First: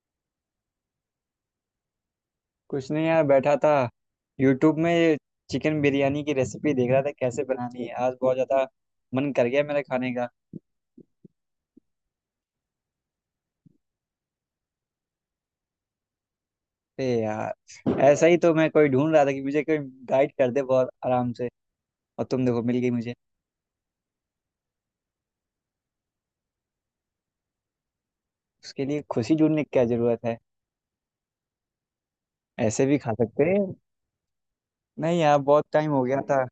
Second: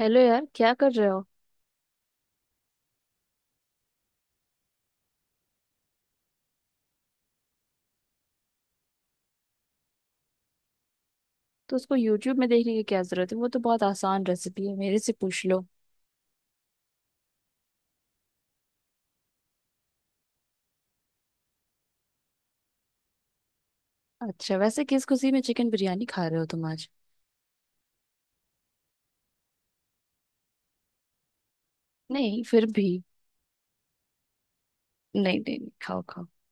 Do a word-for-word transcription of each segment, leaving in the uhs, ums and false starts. Hello यार, क्या कर रहे हो। कुछ नहीं यार बैठा था। यूट्यूब में ये चिकन बिरयानी की रेसिपी देख रहा था कैसे बनानी है। आज बहुत ज्यादा मन कर गया मेरा खाने का। तो उसको यूट्यूब में देखने की क्या जरूरत है। वो तो बहुत आसान रेसिपी है, मेरे से पूछ लो। ए यार ऐसा ही तो मैं कोई ढूंढ रहा था कि मुझे कोई गाइड कर दे बहुत आराम से। और तुम देखो मिल गई मुझे। अच्छा, वैसे किस खुशी में चिकन बिरयानी खा रहे हो तुम आज? उसके लिए खुशी ढूंढने की क्या जरूरत है। नहीं, फिर भी। ऐसे भी खा सकते हैं। नहीं नहीं यार नहीं बहुत नहीं, टाइम खाओ हो गया खाओ। था।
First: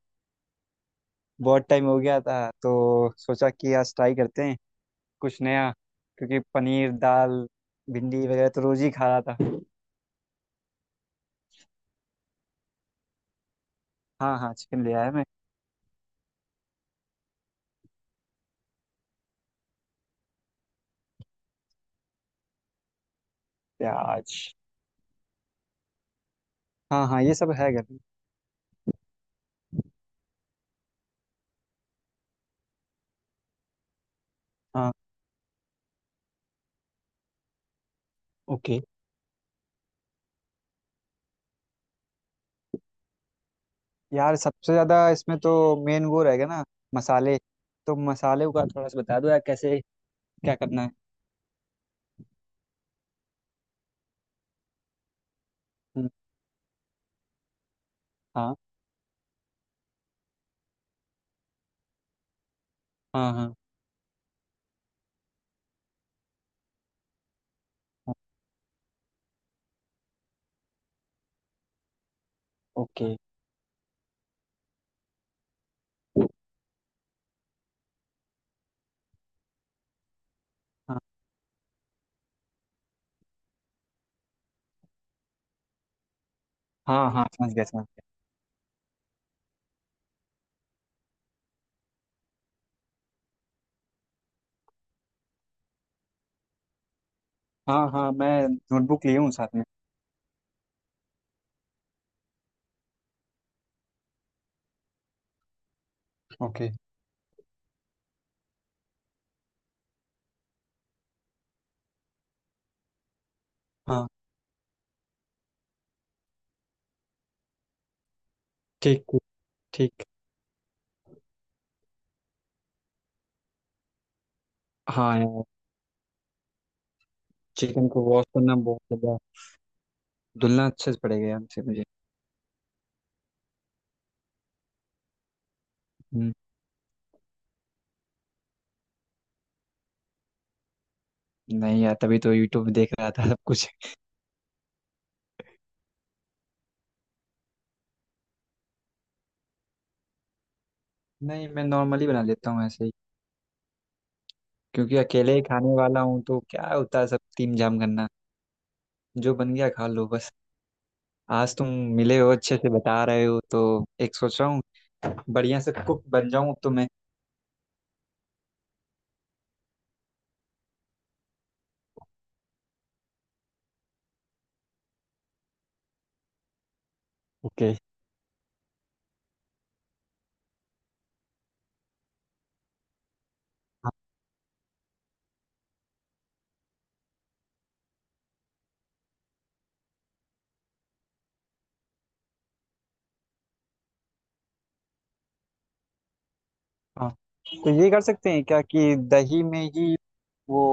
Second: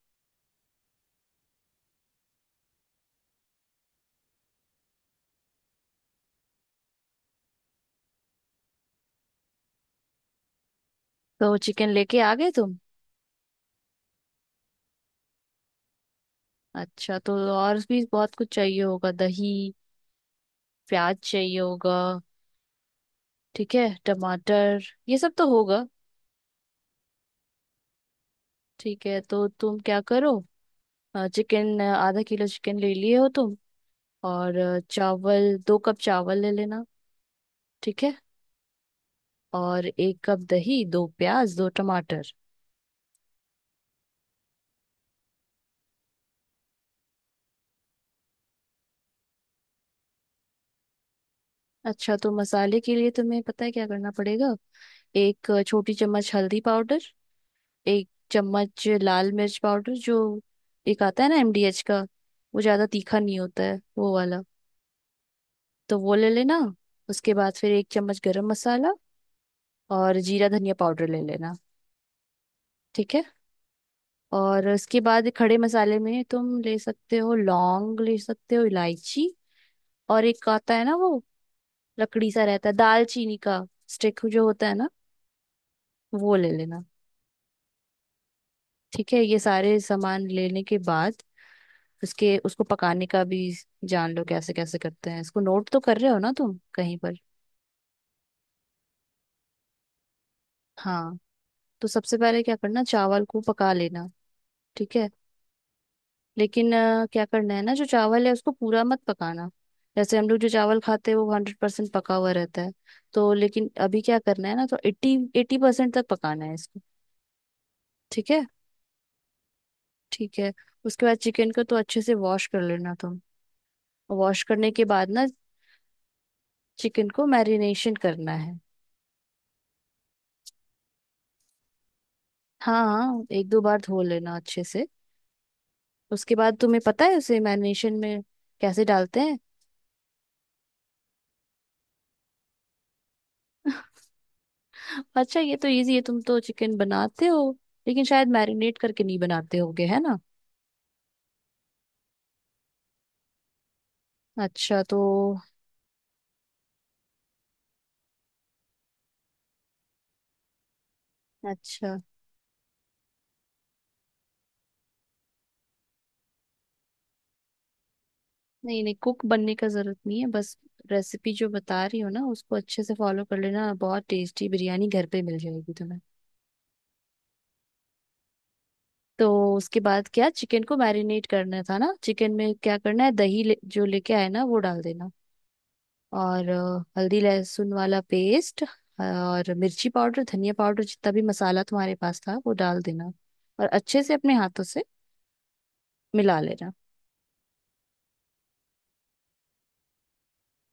बहुत टाइम हो गया था तो सोचा कि आज ट्राई करते हैं कुछ नया क्योंकि पनीर दाल भिंडी वगैरह तो रोज ही खा रहा था। तो चिकन लेके आ गए तुम। हाँ हाँ चिकन ले आया मैं। अच्छा, तो और भी बहुत कुछ चाहिए होगा। दही, प्याज चाहिए होगा। ठीक है। प्याज। टमाटर, ये सब तो होगा। हाँ हाँ ये सब है घर में। ठीक है, तो तुम क्या करो। चिकन आधा किलो चिकन ले लिए हो तुम। और अ, हाँ। चावल, दो कप चावल ले लेना। ठीक है। ओके। और एक कप दही, दो प्याज, दो टमाटर। यार सबसे ज्यादा इसमें तो मेन वो रहेगा ना, मसाले। तो मसाले का थोड़ा सा बता दो यार कैसे क्या करना है। अच्छा, तो मसाले के लिए तुम्हें पता है क्या करना पड़ेगा। एक छोटी हम्म। चम्मच हल्दी पाउडर, एक हाँ चम्मच लाल मिर्च पाउडर, जो एक आता है ना एमडीएच का, वो ज्यादा तीखा हाँ नहीं हाँ। होता है वो वाला, तो वो ले लेना। उसके बाद फिर एक हाँ। चम्मच गरम मसाला, और जीरा धनिया पाउडर ले लेना। ठीक ओके। है। और उसके बाद खड़े मसाले में तुम ले सकते हो लौंग, ले सकते हो इलायची, और एक आता है ना हाँ वो, लकड़ी सा रहता है, दालचीनी का स्टिक जो होता है ना, वो ले लेना। हाँ हाँ समझ गया समझ गया। ठीक है, ये सारे सामान लेने के बाद उसके उसको पकाने का भी जान लो कैसे कैसे करते हैं इसको। नोट तो कर रहे हो ना तुम कहीं पर? हाँ हाँ मैं नोटबुक लिए हूँ साथ में। हाँ। तो सबसे पहले क्या करना, चावल को पका लेना। ठीक है। ओके। लेकिन अ, क्या करना है ना, जो चावल है उसको पूरा मत पकाना। जैसे हम लोग जो चावल खाते हैं वो हंड्रेड परसेंट पका हुआ रहता है, तो लेकिन अभी हाँ। क्या करना है ना, तो एट्टी एट्टी परसेंट तक पकाना है इसको। ठीक है। ठीक ठीक। ठीक। ठीक है, उसके बाद चिकन को तो अच्छे से वॉश कर लेना तुम। वॉश करने के बाद हाँ ना यार चिकन को चिकन मैरिनेशन को वॉश करना करना है। बहुत ज़्यादा धुलना अच्छे से पड़ेगा यार मुझे मुझे हाँ हाँ, एक दो बार धो लेना अच्छे से। हम्म। उसके बाद तुम्हें पता है उसे मैरिनेशन में कैसे डालते हैं? नहीं यार तभी तो यूट्यूब में देख रहा था सब कुछ। अच्छा, ये तो इजी है। तुम तो चिकन बनाते हो, लेकिन शायद मैरिनेट करके नहीं बनाते होगे, है ना? नहीं मैं नॉर्मली बना लेता हूँ ऐसे ही अच्छा क्योंकि तो। अकेले ही खाने वाला हूँ तो क्या होता है सब तीम जाम करना। जो बन गया खा लो बस। आज तुम अच्छा। मिले हो अच्छे से बता रहे हो तो एक सोच रहा हूँ बढ़िया से कुक बन जाऊं अब तो मैं। नहीं नहीं, कुक बनने का जरूरत नहीं है। बस रेसिपी जो बता रही हो ना उसको अच्छे से फॉलो कर लेना, बहुत टेस्टी बिरयानी घर पे मिल जाएगी तुम्हें। ओके। तो उसके बाद क्या, चिकन को मैरिनेट करना था ना। चिकन में क्या करना है, दही ले, जो हाँ लेके आए ना वो डाल देना। और अ, हल्दी लहसुन वाला पेस्ट, और मिर्ची पाउडर धनिया पाउडर जितना भी मसाला तुम्हारे पास था वो डाल देना। और अच्छे से अपने हाथों से मिला लेना। हाँ। तो ये कर सकते हैं क्या कि दही में ही वो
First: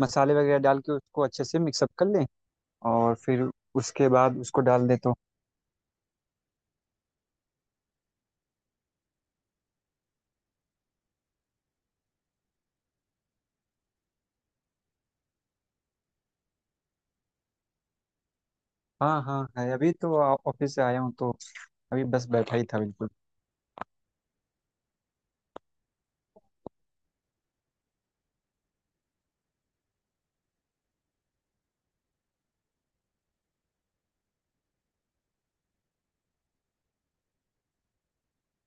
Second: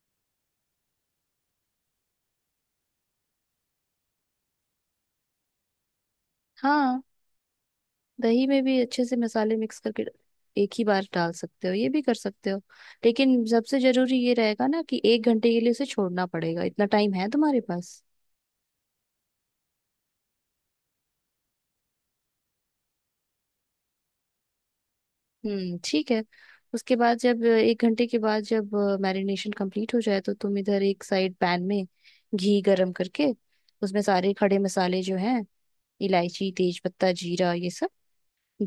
मसाले वगैरह डाल के उसको अच्छे से मिक्सअप कर लें और फिर उसके बाद उसको डाल दें तो। हाँ। दही में भी अच्छे से मसाले मिक्स करके एक ही बार डाल सकते हो, ये भी कर सकते हो। लेकिन सबसे जरूरी ये रहेगा ना कि एक घंटे के लिए उसे छोड़ना पड़ेगा। इतना टाइम है तुम्हारे पास? हाँ हाँ है अभी तो आ- ऑफिस से आया हूँ तो अभी बस बैठा ही था बिल्कुल। हम्म ठीक है। उसके बाद जब एक घंटे के बाद जब मैरिनेशन कंप्लीट हो जाए तो तुम इधर एक साइड पैन में घी गरम करके उसमें सारे खड़े मसाले जो हैं, इलायची तेज पत्ता जीरा ये सब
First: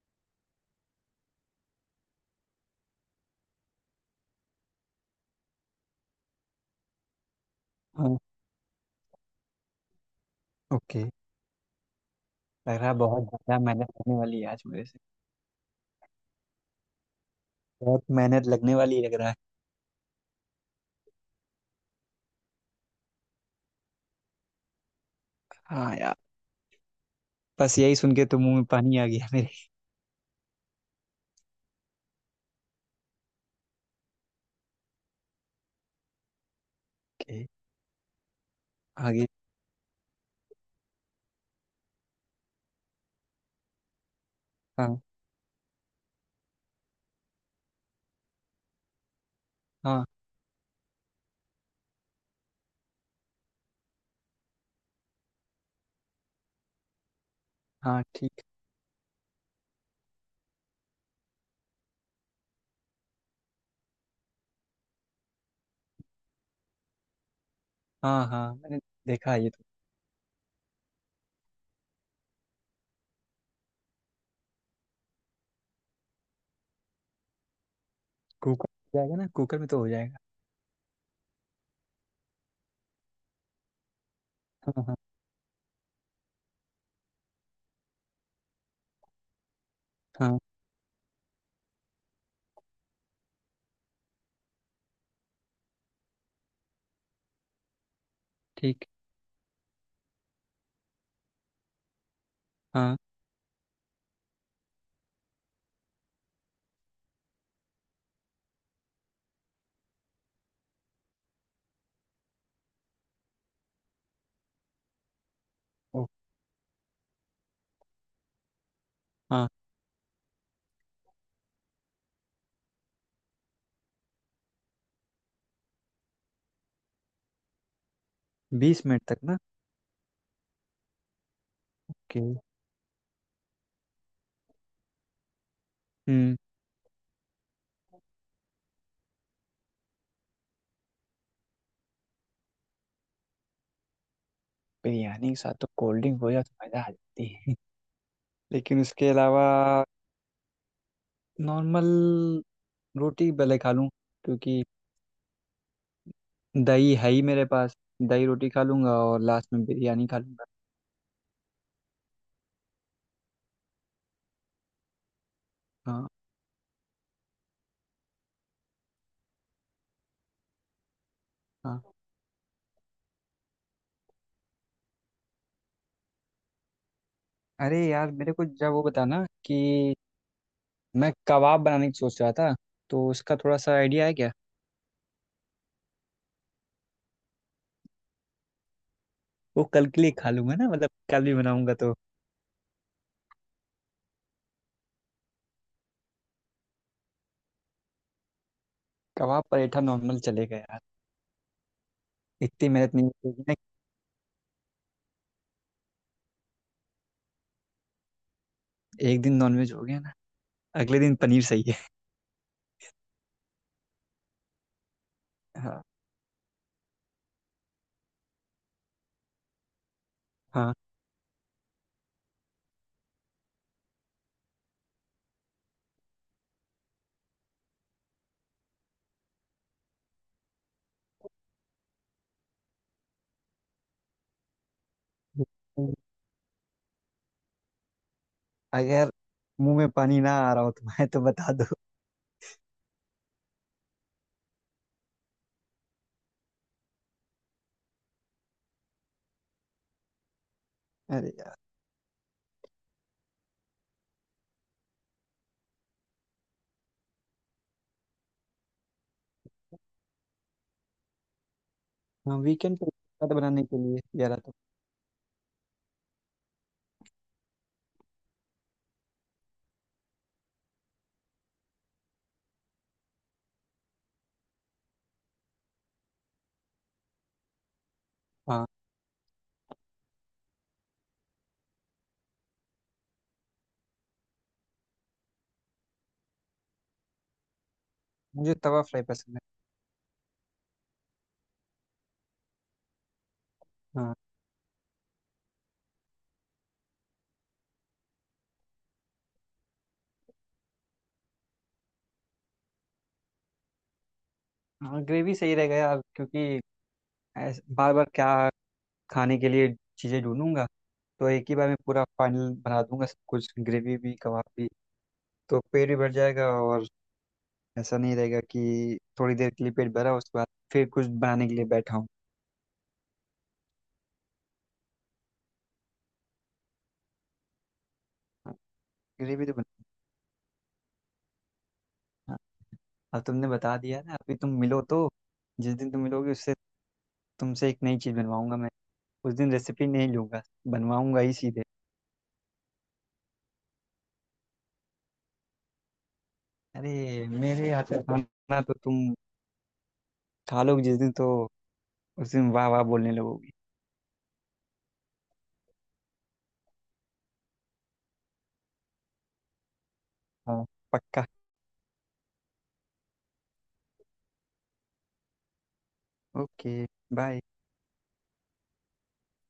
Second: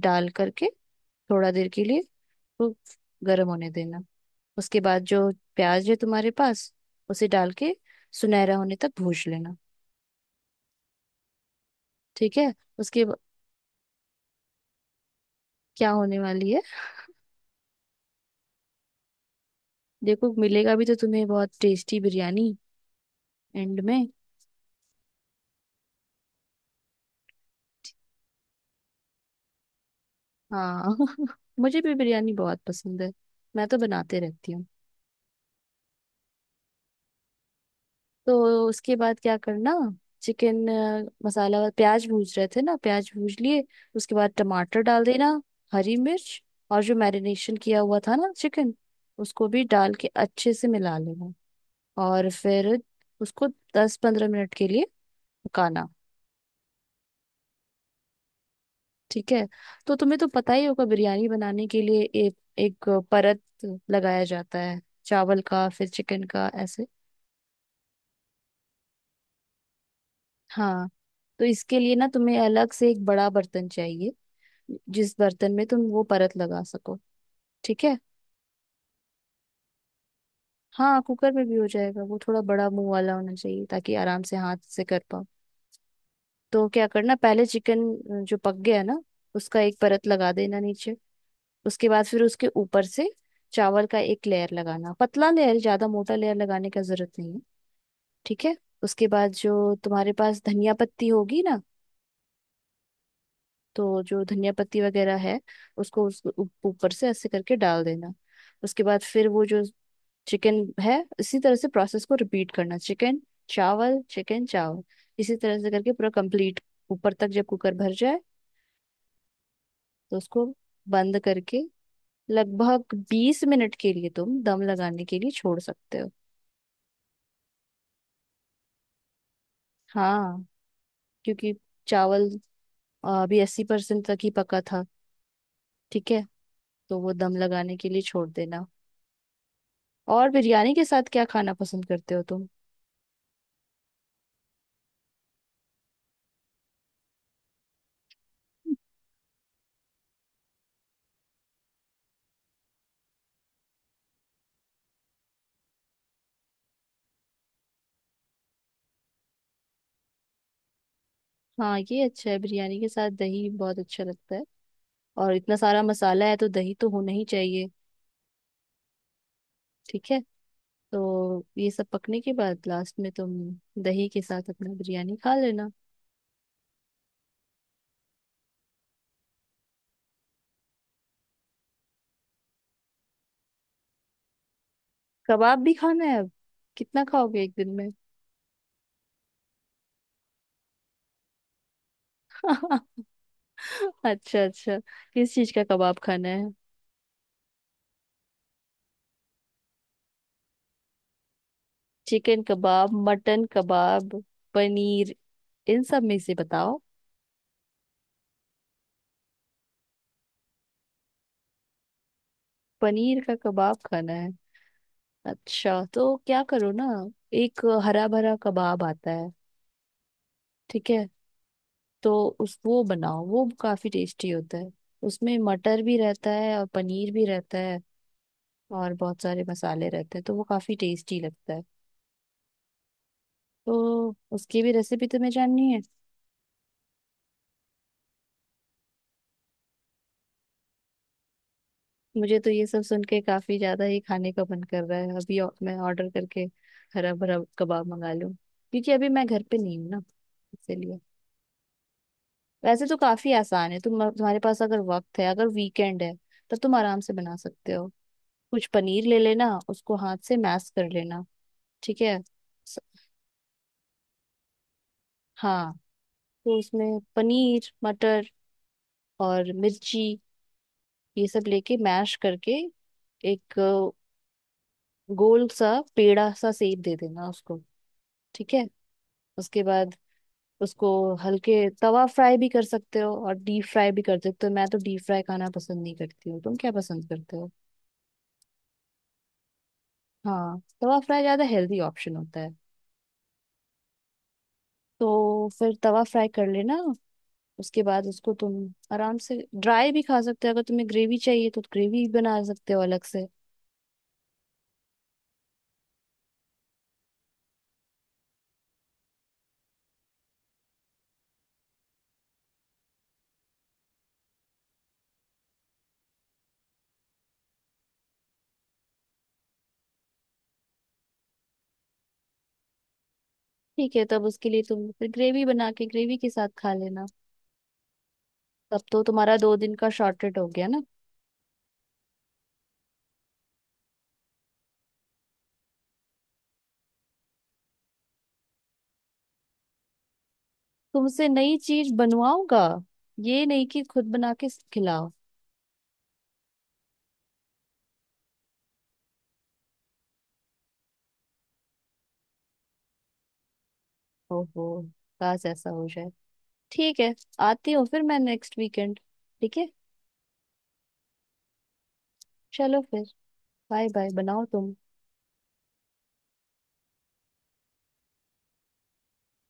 डाल करके थोड़ा देर के लिए वो गरम होने देना। उसके बाद जो प्याज है तुम्हारे पास उसे डाल के हाँ। सुनहरा होने तक भून लेना। ओके। ठीक है। लग रहा है उसके ब- बहुत ज़्यादा मेहनत होने वाली है आज मेरे से। क्या होने वाली है? बहुत मेहनत लगने वाली लग रहा है। देखो मिलेगा भी तो तुम्हें बहुत टेस्टी बिरयानी एंड में। हाँ यार बस यही सुन के तो मुंह में पानी आ गया मेरे। हाँ। मुझे भी बिरयानी बहुत पसंद है। मैं तो बनाते रहती हूँ। के तो उसके बाद आगे। क्या करना, चिकन मसाला और प्याज भूज रहे थे ना, प्याज भूज लिए। उसके बाद टमाटर हाँ डाल देना, हरी मिर्च, और जो मैरिनेशन किया हुआ था ना चिकन, उसको भी डाल हाँ। के अच्छे से मिला लेना। और फिर उसको दस पंद्रह मिनट के लिए पकाना। हाँ ठीक। ठीक है, तो तुम्हें तो पता ही होगा बिरयानी बनाने के लिए एक एक परत लगाया जाता है, चावल का फिर चिकन का ऐसे। हाँ हाँ मैंने देखा है ये तो। हाँ। तो इसके लिए ना तुम्हें अलग से एक बड़ा बर्तन चाहिए, जिस बर्तन में तुम वो परत लगा सको। ठीक है। कुकर हो जाएगा ना कुकर में तो हो जाएगा। हाँ, कुकर में भी हो जाएगा, वो थोड़ा बड़ा मुंह वाला होना चाहिए ताकि आराम से हाथ हाँ से हाँ कर पाओ। तो क्या करना, पहले चिकन जो पक गया ना उसका एक परत लगा हाँ। देना नीचे। उसके बाद फिर उसके ऊपर से चावल का एक लेयर लगाना, पतला लेयर, ज्यादा मोटा लेयर लगाने का जरूरत नहीं है। ठीक है। ठीक। उसके बाद जो तुम्हारे पास धनिया पत्ती होगी ना, हाँ। तो जो धनिया पत्ती वगैरह है उसको उस उ- ऊपर से ऐसे करके डाल देना। उसके बाद फिर वो जो चिकन है, इसी तरह से प्रोसेस को रिपीट करना। चिकन चावल चिकन चावल, इसी तरह से करके ओ। पूरा कंप्लीट ऊपर तक जब कुकर भर जाए हाँ। तो उसको बंद करके लगभग बीस मिनट के लिए तुम दम लगाने के लिए छोड़ सकते हो। बीस मिनट तक ना। हाँ, क्योंकि के चावल आ, अभी अस्सी परसेंट तक ही पका था। ठीक है। हम्म। तो वो दम लगाने के लिए छोड़ देना। और बिरयानी के साथ क्या खाना पसंद करते हो तुम? बिरयानी के साथ तो कोल्ड ड्रिंक हो जाए तो मज़ा आ जाती है। लेकिन उसके अलावा नॉर्मल रोटी भले खा लूँ क्योंकि दही है ही मेरे पास। दही रोटी खा लूँगा और लास्ट में बिरयानी खा लूँगा। हाँ, ये अच्छा है, बिरयानी के साथ दही बहुत अच्छा लगता है। और इतना सारा हाँ। मसाला है तो दही तो होना ही चाहिए। ठीक है। तो ये सब हाँ। पकने के बाद लास्ट में तुम दही के साथ अपना बिरयानी खा लेना। अरे यार मेरे को जब वो बताना कि मैं कबाब बनाने की सोच रहा था तो उसका थोड़ा सा आइडिया है क्या। कबाब भी खाना है अब? कितना खाओगे एक दिन में? वो कल के लिए खा लूंगा ना मतलब कल भी बनाऊंगा तो। अच्छा अच्छा, किस चीज का कबाब खाना है? कबाब पराठा नॉर्मल चलेगा यार। चिकन इतनी कबाब, मेहनत नहीं मटन होगी ना। कबाब, पनीर, इन सब में से बताओ। एक दिन नॉनवेज हो गया ना अगले दिन पनीर सही है। पनीर का कबाब खाना है। हाँ। अच्छा, तो क्या करो ना, एक हरा भरा कबाब आता है। हाँ। ठीक है। तो उस वो बनाओ, वो काफी टेस्टी होता है। उसमें मटर भी रहता है और पनीर भी रहता है और बहुत सारे मसाले रहते हैं, तो वो काफी टेस्टी लगता है। तो उसकी भी रेसिपी तुम्हें जाननी है? अगर मुंह में पानी ना आ रहा हो तुम्हारे तो बता दो। मुझे तो ये सब सुन के काफी ज्यादा ही खाने का मन कर रहा है अभी औ- मैं ऑर्डर करके हरा भरा कबाब मंगा लूं, क्योंकि अभी मैं घर पे नहीं हूँ ना, इसीलिए। अरे यार। वैसे तो काफी आसान है, तुम तुम्हारे पास अगर वक्त है, अगर वीकेंड है तब तुम आराम से बना सकते हो। कुछ पनीर ले लेना, उसको हाथ से मैश कर लेना। ठीक है। हाँ वीकेंड स- पे खाना बनाने के लिए यार तो। हाँ, तो उसमें पनीर, मटर और मिर्ची, ये सब लेके मैश करके एक अ, गोल सा पेड़ा सा शेप दे देना उसको। ठीक हाँ। है। उसके बाद उसको हल्के तवा फ्राई भी कर सकते हो और डीप फ्राई भी कर सकते हो। मैं तो डीप फ्राई खाना पसंद नहीं करती हूँ, तुम क्या पसंद करते हो? मुझे तवा फ्राई पसंद है। हाँ, तवा फ्राई ज्यादा हेल्दी ऑप्शन होता है, हाँ। तो फिर तवा फ्राई कर लेना। उसके बाद उसको तुम आराम से ड्राई भी खा सकते हो, अगर तुम्हें ग्रेवी चाहिए तो ग्रेवी बना सकते हो अलग से। हाँ ग्रेवी सही रहेगा यार क्योंकि बार बार क्या खाने के लिए चीज़ें ढूंढूंगा तो एक ही बार में पूरा फाइनल बना दूंगा सब कुछ ग्रेवी भी कबाब भी। तो पेट भी भर जाएगा और ऐसा नहीं रहेगा कि थोड़ी देर के लिए पेट भरा उसके बाद फिर कुछ बनाने के लिए बैठा हूँ। ठीक है, तब उसके लिए तुम फिर ग्रेवी बना के ग्रेवी के साथ खा लेना। हाँ। तब तो तुम्हारा ग्रेवी तो दो दिन बना। का शॉर्टेड हो गया ना। हाँ अब तुमने बता दिया ना अभी तुम मिलो तो जिस दिन तुम मिलोगे उससे तुमसे एक नई चीज़ बनवाऊंगा मैं। उस दिन रेसिपी नहीं लूंगा बनवाऊंगा तुमसे ही नई सीधे। चीज बनवाऊंगा, ये नहीं कि खुद बना के खिलाओ। अरे मेरे हाथ का खाना तो तुम खा लोगे जिस दिन तो उस दिन वाह वाह बोलने लगोगी। ओहो, काश ऐसा हो जाए। ठीक है, आती हूँ फिर मैं नेक्स्ट वीकेंड। ठीक है। हाँ पक्का। चलो फिर, बाय बाय, बनाओ तुम। Okay bye.